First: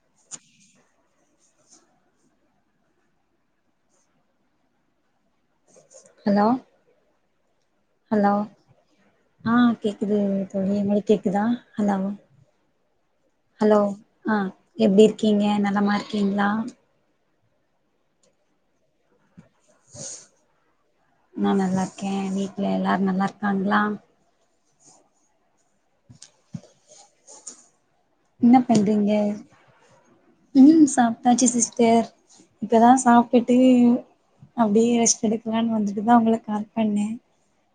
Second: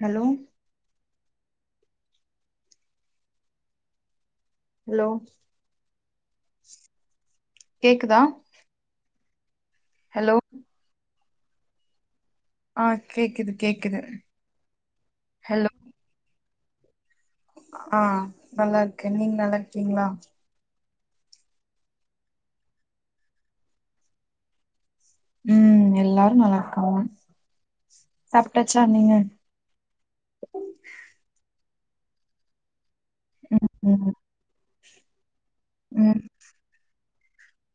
Hello hello hello கேக்குதா hello ஆஹ் கேக்குது ஹலோ தோழி [unintelligible] இருக் இதுக்குதா அல்லாவு ஆ கேக்குது ஹலோ கேக்குது ஆ எப்டி இருக்கீங்க ஹலோ நல்லமா இருக்கீங்களா ஆ நல்லா இருக் நீங்க நல்லா டீங்ளா நா நல்லா இருக்கே வீட்டுல எல்லாரும் நல்லா இருக்காங்களா உம் எல்லாரோ நல்லா இருக்காங்க என்ன சாப்ட்டாச்சா பண்றீங்க நீங்க தேர் இப்போதா சாப்பிட்டு ம் அப்டே ரெஸ்ட் எடுக்கலான்னு வந்துட்டுதா ம் உங்களுக்கு கால் பண்ணே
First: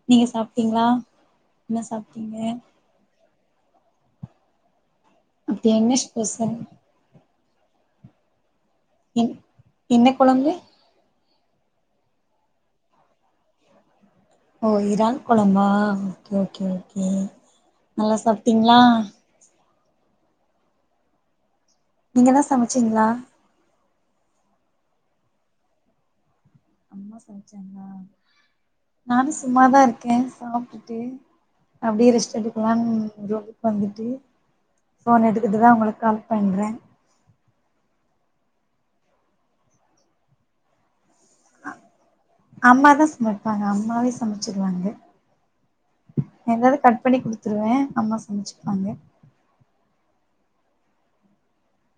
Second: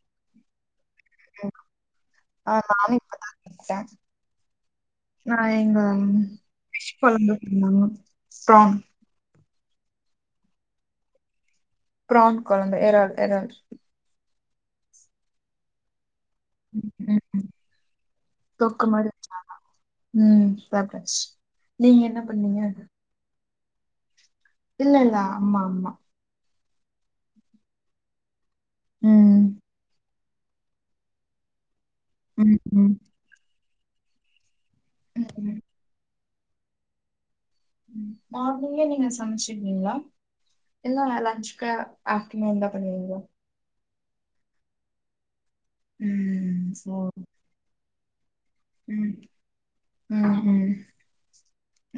நீங்க சாப்ட்டீங்ளா ஆ நானு இப்பதா டா நா அப்டியா இங்க என்ன ஸ்பெஷல் ஃபிஷ் கொழம்பு நாங்க பிரான் என் என்ன கொழம்பு பிரான் கொழம்பு எறால் எறால் ஓ இறால் கொழம்பா கே ஓகே ஓகே ம் ம் நல்லா சாப்ட்டீங்ளா உம் சாப்ட்டாச்சு நீங்க என்ன நீங்கதா பண்ணீங்க சமச்சிங்ளா இல்லல்ல அம்மா அம்மா அம்மா சமச்சாங்ளா நானு ம் சும்மாதா இருக்கே சாப்ட்டுட்டே அப்டே ரெஸ்ட் ம் ம் எடுக்கலான்னு ப்ரோ வந்துட்டு ஃபோன் ம் எடுதுட்டுதா உங்குளுக்கு கால் பண்றே மார்னிங்கே நீங்க சமச்சிர்வீங்ளா எல்லா வேல லஞ்ச்சுக்கா ஆப்டர்நூன்தா பண்ணு [inaudible] சமச்சிர்வாங்க ம் எதாது ஓ கட் பண்ணி குடுத்துருவே அம்மா சமச்சு அங்க உ உம்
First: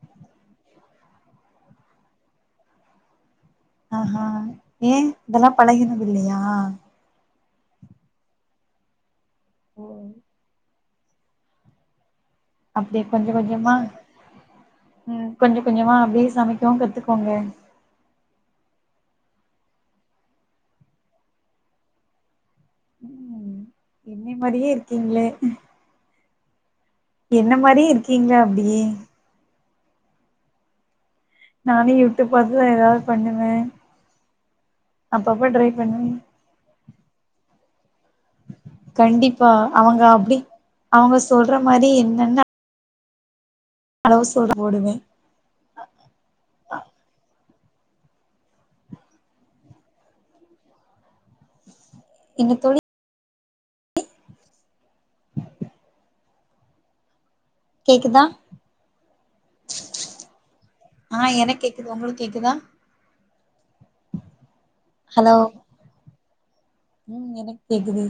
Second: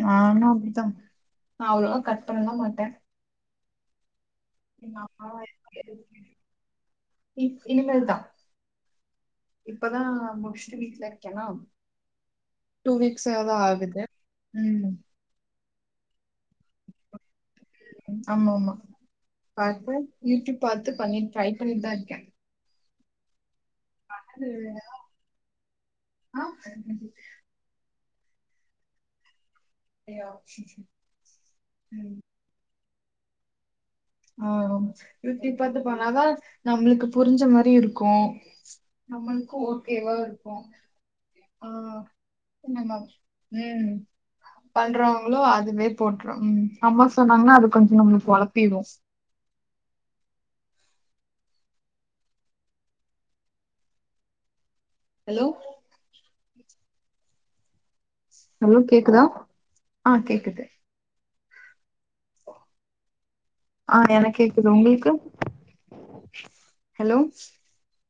நானு அப்டித்தா நா அவ்ளோல கட் பண்ணலா மாட்டே ஆஹ் ஆஹ் ஏன் இதெல்லாம் பழகினது இல்லையா இ இனிமேல் தான் ஓ இப்பதான் மு வீட்டுல இருக்கனா அப்படியே கொஞ்சம் கொஞ்சமா ம் உம் கொஞ்சம் கொஞ்சமா அப்படியே சமைக்கவும் கத்துக்கோங்க ஆமா ஆமா பாப்பேன் யூடியூப் பாத்து பண்ணி ட்ரை பண்ணிட்டு தான் இருக்கேன் உம் என்னையே மாதிரியே இருக்கீங்களே ஆஹ் என்ன மாதிரி இருக் இருக்கீங்க அப்படியே ச ச நானே யூடூப் பாத்து தான் ஏதாவது பண்ணுவே ஆஹ் அப்பப்ப யூடுப் ட்ரை பாத்து பண்ணுவே பண்ணாதான் நம்மளுக்கு புரிஞ்ச மாதிரி இருக்கு க்கும் கண்டிப்பா நம்மளுக்கும் அவங்க ஓக்கேவா அப்டி இருக்கும் அவங்க சொல்ற மாரி ஆஹ் என்னென்ன [unintelligible] உம் அளவு சொல்ற போடுவே பண்றவங்களோ அதுவே போட்டுறோம் உம் அம்மா சொன்னாங்கன்னா அது கொஞ்சம் நம்மளுக்கு பழக்கிரும் என்னத்தோழி ஹலோ கேக்குதா ஹலோ கேக்குதா ஆஹ் கேக்குது ஆஹ் எனக் கேக்குது உங்களுக்கு கேக்குதா ஆஹ் எனக் கேக் ஹலோ ஹலோ உம் எனக்கு கேக்குது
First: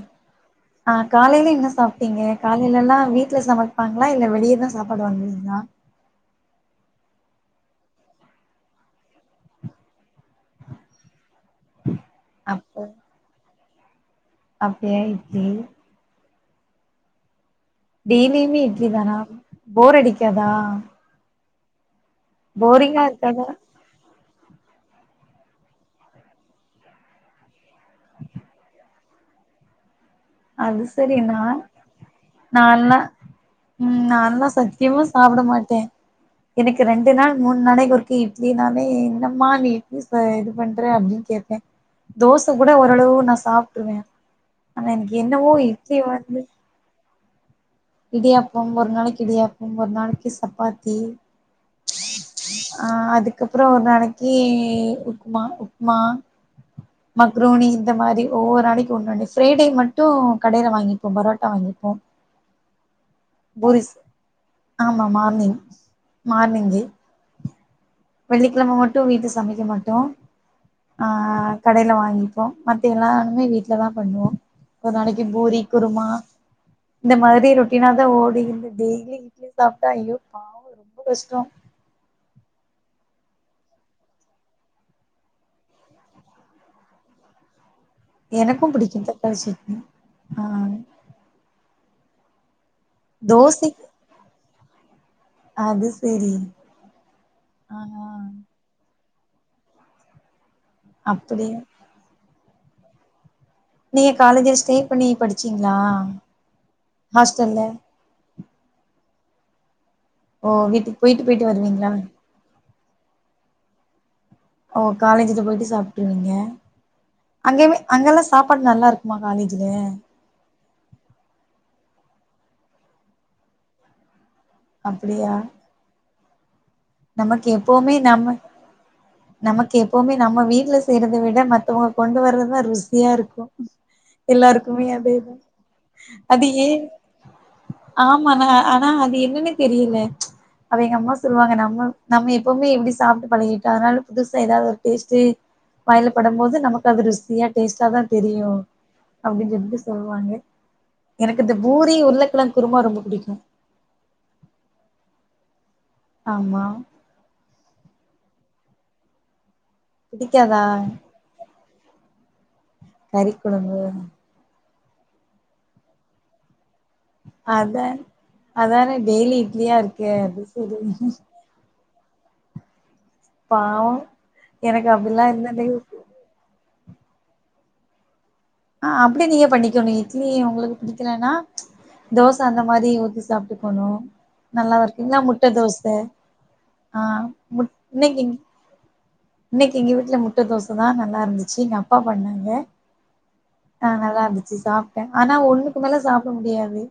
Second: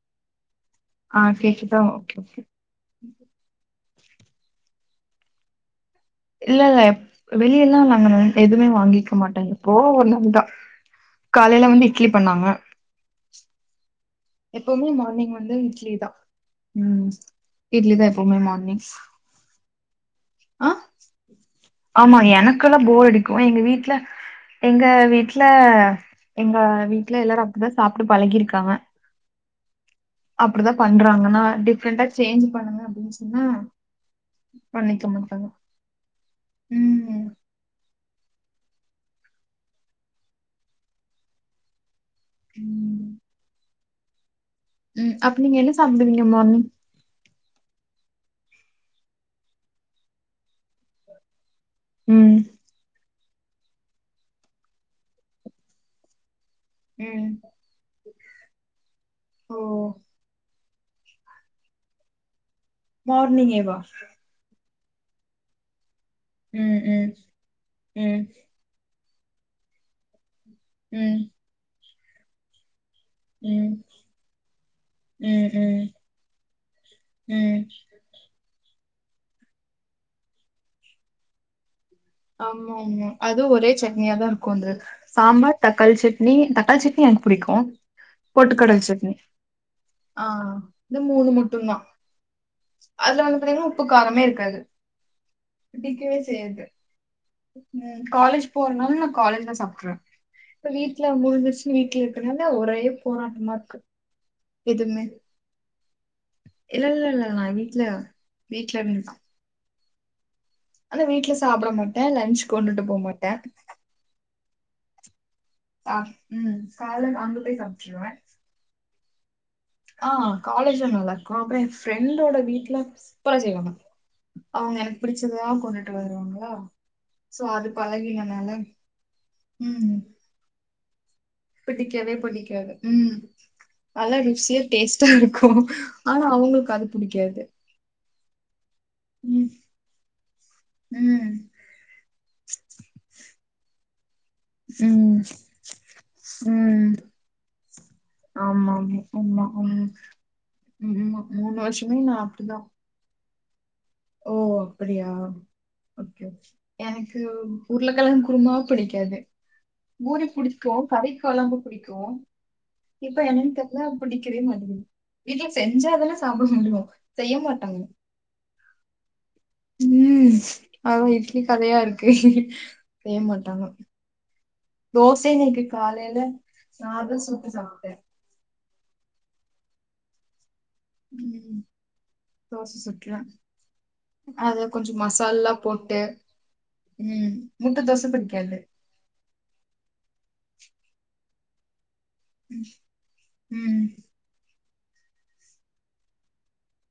ஆஹ் ஆ காலையில என்ன கேக்குதா ஓகே சாப்பிடீங்க ஓகே காலையில எல்லா வீட்ல சம பப்பாங்களா இல்ல வெளியதா சாப்பாடு வாங்குவீங்களா இல்ல இல்ல வெளிய எல்லா நாங்க எதுவுமே வாங்கிக்க மாட்டாங்க எப்போ ஒரு நாள் காலையில வந்து இட்லி பண்ணாங்க அப்ப எப்பவுமே அப்டியா மார்னிங் இட்லி வந்து இட்லி தா உம் டெய்லிமே இட்லி தானா போர் அடிக் காதா ஆ ஆமா எனக்கெல்லா போர் அடிக்குஎங்க வீட்ல எங்க வீட்ல எங்க வீட்ல எல்லாரு அதா சாப்ட்டு பழகியிருக்காங்க அது செரி நா டிஃப்ரெண்டா சேஞ்ச் பண்ணுங்க நல்லா அப்டின்னு சொன்னா உம் நல்லா சத்தியமா பண்ணிக்க சாப்பட மாட்டாங்க மாட்ட எனக்கு ரெண்டு ம் நாள் மூணு நாளே இட்லி நாளே என்ன மா நீ இட்லி இது பண்ற அப்டின்னு கேப தோச கூட ம் ஓரளவு நா சாப்ப [unintelligible] உம் அப்ப நீங்க என்ன சாப்பிடுவீங்க மார்னி்ங் இடியாப்போ ஒரு நாளைக்கு இடியாப்போ ஒரு நாளைக்கி சப்பாத்தி ம் ஆஹ் அதுக்கு அதுக்கப்பறோ ஒரு நாளைக்கி உப்மா உப்மா ம் மக்ரோனி இந்த மாரி ஒவ்வொரு நாளைக்கு ஒண்ணோண்ணு ஓ ஃப்ரைடே மட்டு கடையில வாங் வாங்கிப்போ பரோட்டா வாங்கிப்போ மார்னிங்கேவா பூரிஸ் ஆமா மார்னிங் ம் மார்னிங்கு ம் ம் வெள்ளிக்கலம மட்டு வீட்ல சமைக்க மாட்டோ ம் ஆஹ் கடையில வாங்க உம் பா எல்லாமே ம் வீட்டுல தான் பண்ணுவோம் ஒரு நாளைக்கு ம் பூரி ம் குருமா இந்த மாதிரி ம் ரோட்டினா தான் ஓடி [unintelligible] டெய்லி இட்லி சாப்பிட்டா ஐயோ பாவம் ரொம்ப கஷ்டம் ஆமா ஆமா அதுவும் ஒரே சட்னியாதான் இருக்கும் அந்த சாம்பார் தக்காளி சட்னி தக்காளி சட்னி எனக்கு பிடிக்கும் எனக்கு பொட்டுக்கடல் பிடிக்கு சட்னி தக்காளி சட்னி ஆஹ் ஆ இந்த மூணு முட்டும் தான் அதுல வந்து பாத்தீங்கன்னா உப்பு தோசைக்கு காரமே இருக்காது அது சரி உம் காலேஜ் போறனால காலேஜ் தான் சாப்பிட்றேன் இப்ப வீட்டுல ஒம்பது அப்படியா வருலஷம் வீட்டுல இருக்கேன் ஒரே [unintelligible] நீங்க காலேஜ்ல ஸ்டே எதுவுமே பண்ணி படிச்சீங்களா ஹாஸ்டல்ல வீட்டுல இருந்து தான்- ஓ வீட்டு போயிட்டு போயிட்டு வருவீங்களா மாட்டேன் லன்ச் கொண்டுட்டு போக மாட்டேன் ஓ காலேஜ் போயிட்டு ஆ சாப்பிட்டுருவீங்க ம் காலைல அங்க போய் அங்கேயுமே சாப்ட்ருவேன் அங்கல்லாம் சாப்பாடு நல்லா இருக்கு- [unintelligible] [unintelligible] ஆ காலேஜ்ல நல்லா இருக்கும் அப்புறம் என் ஃப்ரெண்டோட வீட்டுல [unintelligible] அவங்க எனக்கு அப்டியா பிடிச்சதான் கொண்டுட்டு வருவாங்க [inaudible] நமக்கு எப்பவுமே நாம- நமக்கு ம் எப்பவுமே நம்ம வீட்டுல- [unintelligible] மத்தவங்க பிடிக்கவே கொண்டு வர்றதுதான் பிடிக்காது ருசியா ம் இருக்கும் நல்லா ருசியா எல்லாருக்குமே டேஸ்ட்டா அதேன் இருக்கு ஆனா அது அவுங்களுக்கு ஏன் புடிக்காது ஆமா ஆனா அது ம் என்னன்னு தெரியல அவ எங்க அம்மா ம் சொல்லுவாங்க நம் நம்ம எப்பவுமே எப்படி சாப்பிட்டு பழகிட்ட அதனால புதுசா ஏதாவது ஒரு டேஸ்ட் ம் வயில படும் போது நமக்கு ம் அது ருசியா இப்பதான் தெரியும் ஆமா ஆமா ஆமா ஆமா அப்படின்னு சொல்லுவாங்க ம், ஆமா எனக்கு இந்த மூணு பூரி வருஷமே நா உருளைகிழங்கு அப்டிதா குருமா ரொம்ப பிடிக்கும் ஓ அப்படியா ஆமா எனக்கு உருளைக்கிழங்கு குருமா பிடிக்காது பூரி பிடிக்காதா புடிக்கும் கறிகுழம்பு புடிக்கா [unintelligible] இப்ப கறி என்னன்னு தெர்ல கொழம்பு புடிக்கவே மாட்டேங்குது வீட்ல செஞ்சா அதெல்லா சாப்பிட முடியு செய்ய மாட்டாங்க அதான் அதானே டெய்லி இட்லியா இருக்கே ம் அப்டி சொல்லி அதா இட்லி கதையா இருக்கு செய்ய மாட்டாங்க எனக்கு அப்டிலா தோசைனு இருக்கு இருந்தது காலைல நா தோச சுட்டு சாப்ட்டே ஆஹ் அப்டி நீங்க பண்ணிக்கணு இட்லி உங்களுக்கு புடிக்கலன்னா ம் ச் தோச அந்த தோசை மாதிரி ஊத்தி சுட்டுறேன் சாப்ட்டுக்கணு அத கொஞ்சம் நல்லாருக்குங்களா முட்ட மசாலா தோச போட்டு ஆஹ் ம் முட் முட்ட தோசை இன்னைக்கு பிடிக்காது இன்னைக்கு எங்க வீட்டுல முட் முட்டதோசதா நல்லா இருந்துச்சு நா அப்பா பண்ணாங்க ம் ஆஹ் நல்லா இருந்துச்சு சாப் ஆனா ஒண்ணுக்கு மேல சாப்ட முடியாது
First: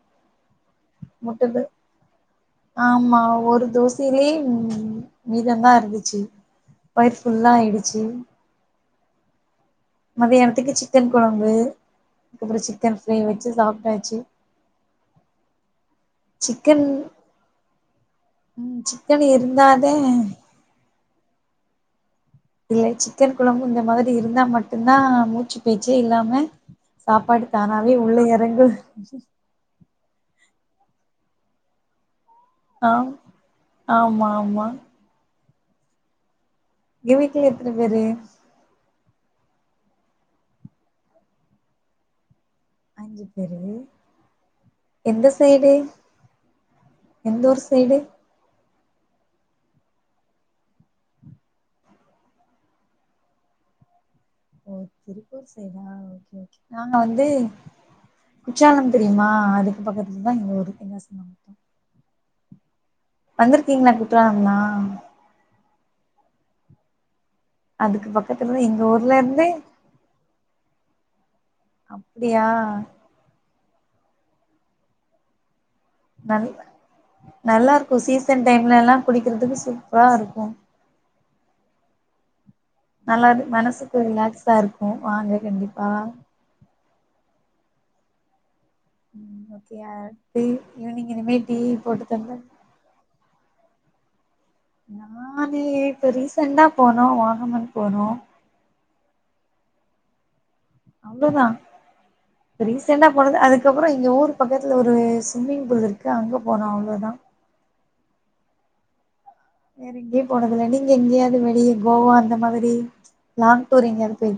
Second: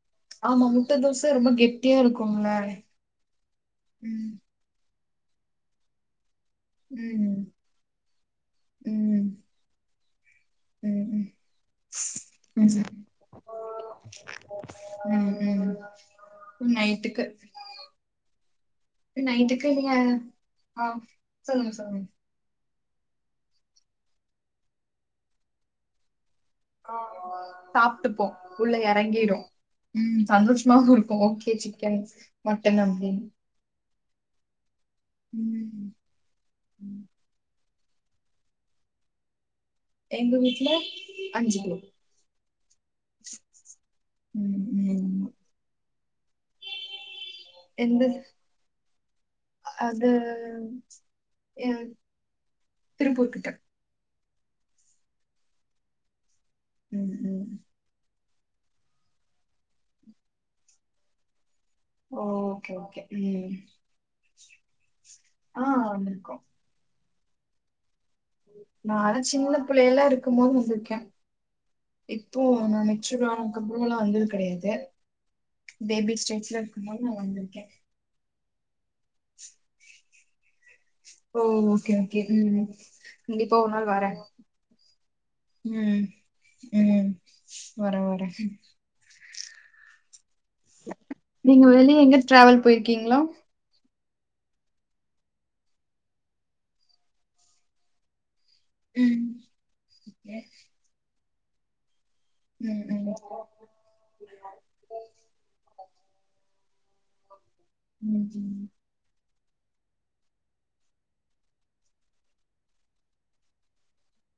ஆமா முட்ட தோசை ரொம்ப முட்டுது கெட்டியா இருக்கும்ல ஆமா ஒரு ம் தோசைலயே உ மீதமா இருந்துச்சு வயிர் ஃபுல்லா ஆயிடுச்சி உம் மதியானத்துக்கு சிக்கன் குழம்பு அதுக்கப்பறோ ம் சிக்கன் ஃப்ரை வச்சு சாப்பிட்டாச்சு ம் ம் சிக்கன் நைட்டுக்கு உம் சிக்கன் நைட்டுக்கு நீங்க இருந்தாதே ஆ சொல்லுங்க சொல்லுங்க இல்ல சிக்கன் கொழம்பு இந்த மாதிரி இருந்தா மட்டுந்தா மூச்சு பேச்சே இல்லாம சாப்பாடு தானாவே உள்ள சாப்ட்டுப்போ எறங்கு உள்ள இறங்கிடு உம் சந்தோஷ குடுப்போ ஓகே சிக்கன் மட்டன் ஆ அப்டின்னு ஆமா ஆமா ம் உங்க வீட்ல எத்தன பேரு எங்க வீட்ல அஞ்சு பேர் அஞ்சு பேரு ம் எந்த ம் சைடு எந்த உரு சைடு எந்த அது அ திருப்பூர் கிட்ட ஓ திருப்பூர் சைடா ஓகே நாங்க ம் வந்து ம் குற்றாலம் தெரியுமா அதுக்கு பக்கத்துல தான் எங்க ஊரு தென்காசி ஓகே ஓகே ம் வந்திருக்கீங்களா குற்றாலம்லா ஆ வந்துருக்கோ அதுக்கு பக்கத்துல எங்க ஊர்ல நாலா இருந்து சின்ன பிள்ளைல இருக்கும போது வந்திருக்கே இப்போ அப்டியா நா நெனச்சுதா அப்றோலா வந்தது கெடையாது பேபி நல் [unintelligible] இருக்கமோது நா வந்திருக்கே டைம்லல்லா குழிக்கிறதுக்கு சூப்பரா இருக்கு கூ ஓ ஓகே ஓகே உம் நல்லா இரு மனசுக்கு ரிலாக்ஸா இருக்ககவாங்க கண்டிப்பா ம் ம் வரே வரே ம் ஓகேயா நீங்க வெளிய எங்க டிராவல் போயிர்க்கீங்களா நானே இப்ப ரீசண்டா போனோ வாகமண் போனோ உம் அவங்கதா ரீசெண்டா ம் போனது அதுக்கப்றோ இங்க ஊர் பக்கத்துல ஒரு சும்மிங் புல் இருக்கு அங்க போனோ அவ்ளோதா ம் வேற எங்கயு போனதில்ல நீங்க எங்கேயாவது வெளிய கோவா அந்த மாரி லாங் டூர் எங்கேயாவது போய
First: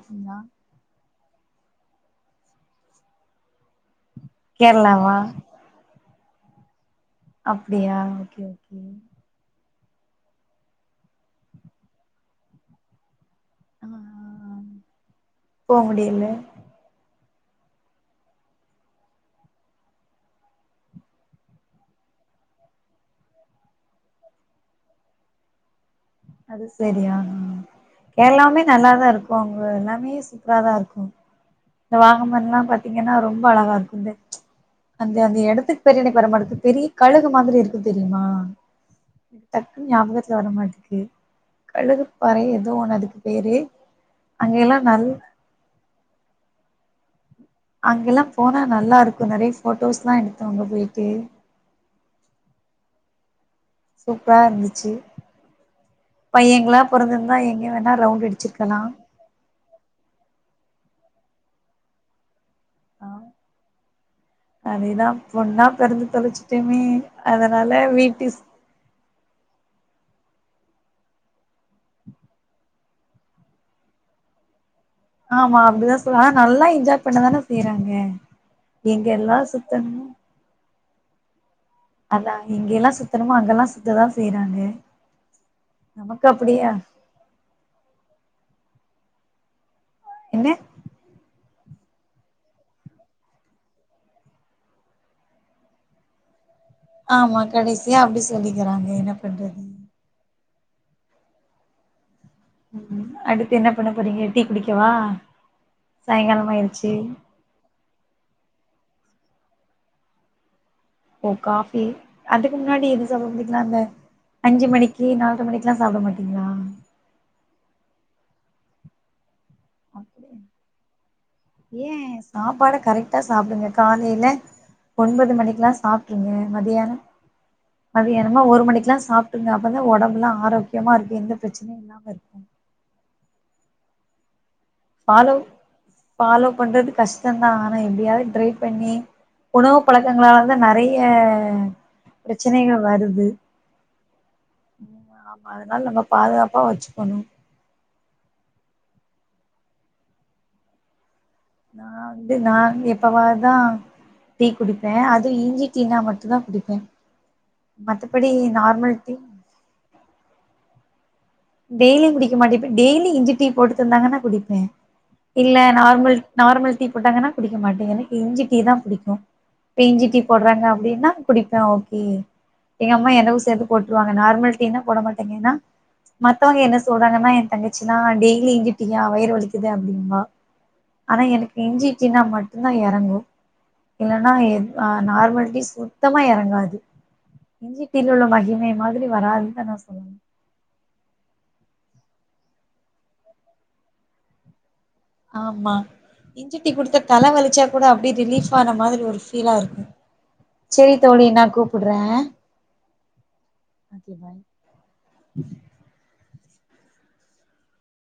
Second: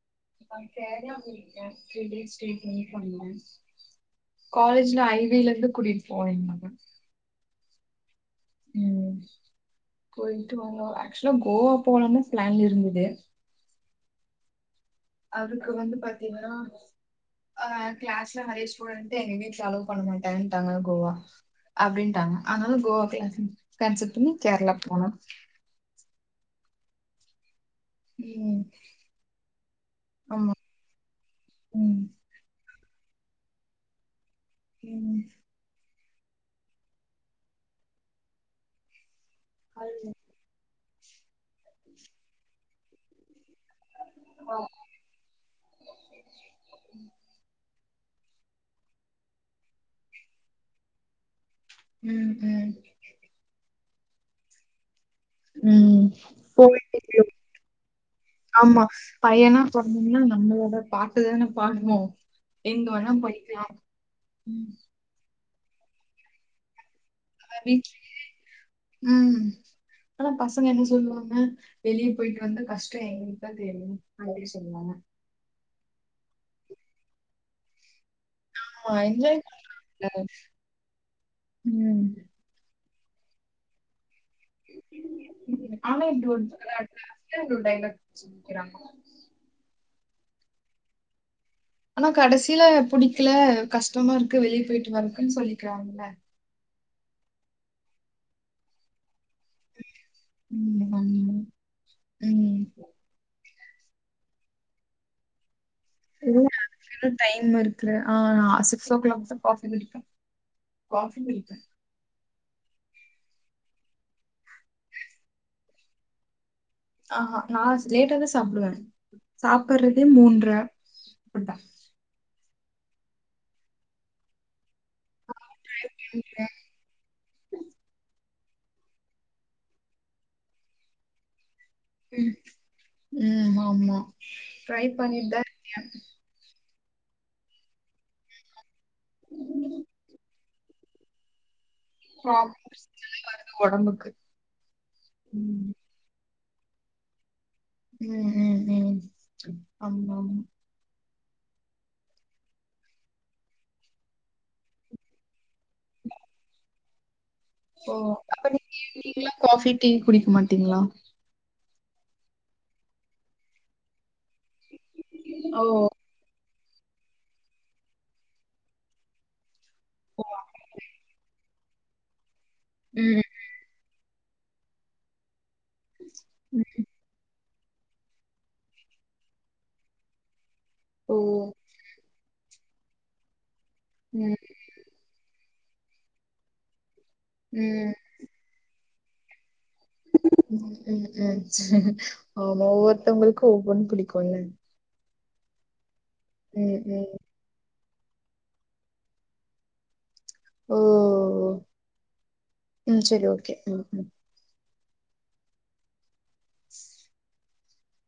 அ செரி [unintelligible] ரியல் எஸ்டேடும் பண்ணே காலேஜ்ல கேரளாவா ஐ வி ல இருந்து கூட்டிட் போயிந்தாங்க அப்டியா ஓகே ஓகே போயிட்டு வந்தோ ஆக்சுலா கோவா போலனு பிளான்ல இருந்தது ஆ அதுக்கு போ வந்து முடியல பாத்தீங்னா ஆஹ் கிளாஸ்ல நெறைய ஸ்டுடென்டு எங்க வீட்ல அலோ பண்ண மாட்டேன்டாங்க கோவா அப்டின்டாங்க அதனால கோவா கிளாஸ் கேன்சல் பண்ணி கேரளா போனோ அது செரியா ஹ ம் கேர்ளாவுமே நல்லாதா இருக்கு அவங்க எல்லாமே ஆமா சூப்பரா தா இருக்கு இந்த ம் வாகமன் எல்லா பாத்தீங்கனா ரொம்ப அழகா இருக்கு இந்த அந்த ம் அந்த இடத்துக்கு பெரியனைக்கு [unintelligible] பெரிய கழுகு மாதிரி இருக்கு தெரியுமா டக்குனு ஞாபகத்துல வரமாட்டேங்குது [unintelligible] கழுகுப்பாறை ஏதோ அதுக்கு பேரு அங்க எல்லா நல்ல ம் அங்கெலா போனா நல்லாருக்கு நறைய போட்டோஸ்லா எடுத்தோ அங்க போய்ட்டு ம் ம் சூப்பரா இருந்துச்சி [unintelligible] எங்க வேணா ரவுண்ட் அடிச்சிருக்கலா ஆமா பையனா சொன்ன நம்ளோட பாட்டதான பாடணோ எங்க வேணா ஆ படிக்கலாம் ம் பொன்னா பொறந்து தொலச்சிட்டமே அதான் அதனால வீட்ல வீட்டு இப்பல்லா பசங்க என்ன சொல்லுவாங்க வெளியே போயிட்டு வந்த கஷ்டோ எங்களுக்கு தா தெரியு அங்கவை சொல்லுவாங்க ஆமா அப்டிதா சொல் ஆனா நல்லா என்ஜாய் பண்ணதான செய்றாங்க ஆமா எங்க எல்லா என்ஜாய் சுத்தணுமோ பண்ண. ம் அதா எங்க எல்லா சுத்தணுமோ அங்க எல்லா சுத்ததா செய்றாங்க நமக்கு அப்டியா [unintelligible] க்கிறாங்க என்ன ஆனா கடசில புடிக்கல கஷ்டமா இருக்கு வெளிய போயிட்டு வரக்குன்னு சொல்லிக்கிறாங்க ஆமா கடசியா அப்டி சொல்லிக்கிறாங்க என்ன பண்றது ம் ம் ம் அடுத் ப்ப என்ன பண்ண போறீங்க டீ குடிக்கவா இருங்க சாயங்காலம் ஆயிருச்சு இன்னு டைமுருக்குற ஆ ஆச சிக்ஸ் ஒ கிளாக் தா காஃபி குடிப்பேன் காஃபி ஓ குடிப்பேன் காஃபி அதுக்கு முன்னாடி இது சமப்பீங்லா அந்த அஞ்சு மணிக்கி நால்ற மணிக்கெல்லா சாப்பட மாட்டீங்ளா ஆஹா நா லேட்டா தா சாப்புடுவே சாப்புட்றதே மூன்ற [inaudible] ஏ சாப்பாட கரெக்டா சாப்டுங்க காலைல ஒன்பது மணிக்குல்லா சாப்ட்ருங்க மத்தியானம் மத்தியா ம்மா ஒரு மணிக்கக்குல்லாம் சாப்ட்ருங்க அப்ப தான் ஒடம்புல்லா ஆரோக்கியமா இருக்கு எந்த பிரச்சனையு இல்லாம ம் இருக்கு ம் ஆமா ட்ரை பண்ணிட்டு ஃபாலோ தான் இருக்கேன் ஃபாலோ பண்றது கஷ்டந்தா ஆனா எப்டியாது ட்ரை பண்ணி உணவு பழக்கங்களா இல்ல நெறைய ப்ராப்ளம்ஸ் பிரச்சனைகள் வருது உடம்புக்கு ஆமா ம். அதனால் நம்ம பாதுகாப்பு வாட்ச் பண்ணும் ம் ம் ம் ஆமா நா வந்து நா எப்பவாது தா டீ குடிப்பே அது இஞ்சி டீனா மட்டும் தா குடிப்பே ஓ மத்தபடி அப்ப நீங்க நார்மல் டீ வீட்ல காஃபி டீ லா குடிக்க மாட்டீங்களா டெய்லி குடிக்க மாட்டே பா டெய்லி இஞ்சி டீ போட்டு தந்தாங்கனா குடிப்பே இல்ல ஓ நார்மல் நார்மல் டீ போட்டாங்கனா குடிக்க மாட்டே எனக்கு இஞ்சி டீ தான் படிக்கும் இஞ்சி டீ போடுறாங்க அப்டினா குடிப் ஆ ஓகே எங்க அம்மா ம். எனக்கு சேத்து போட்டுருவாங்க நார்மல் டீனா போட மாட்டேங்க ஏனா மத்தவங்க ம். என்ன சொல்றாங்கனா என் தங்கச்சினா டெய்லி எங்கிட்டீயா வயிறு வலிக்குது அப்டின்வா ஓ! ஆனா எனக்கு இஞ்சி டீனா மட்டும் ன்னா இறங்கும் இல்லனா ம். நார்மல் டீ சுத்தமா இறங்காது இஞ்சி ம். டீ ல ‌ உள்ள ‌மகிமை மாதிரி வராது தானோ ம் ம் ஆமா ஒவ்வொருத்தவங்களுக்கு ஒவ்வொன்னு பிடிக்கும்ல ஆமா இஞ்சி டீ ம். குடுத்தா ம். தல வலிச்சா கூட அப்டியே ரிலீஃப் ஆன மாதிரி ஒரு ஃபீலா இருக்கும் ஓ! சேரி தோழி நா கூப்பிடுற ம். சரி. ஓகே. ம். ம். ஓகே பாய்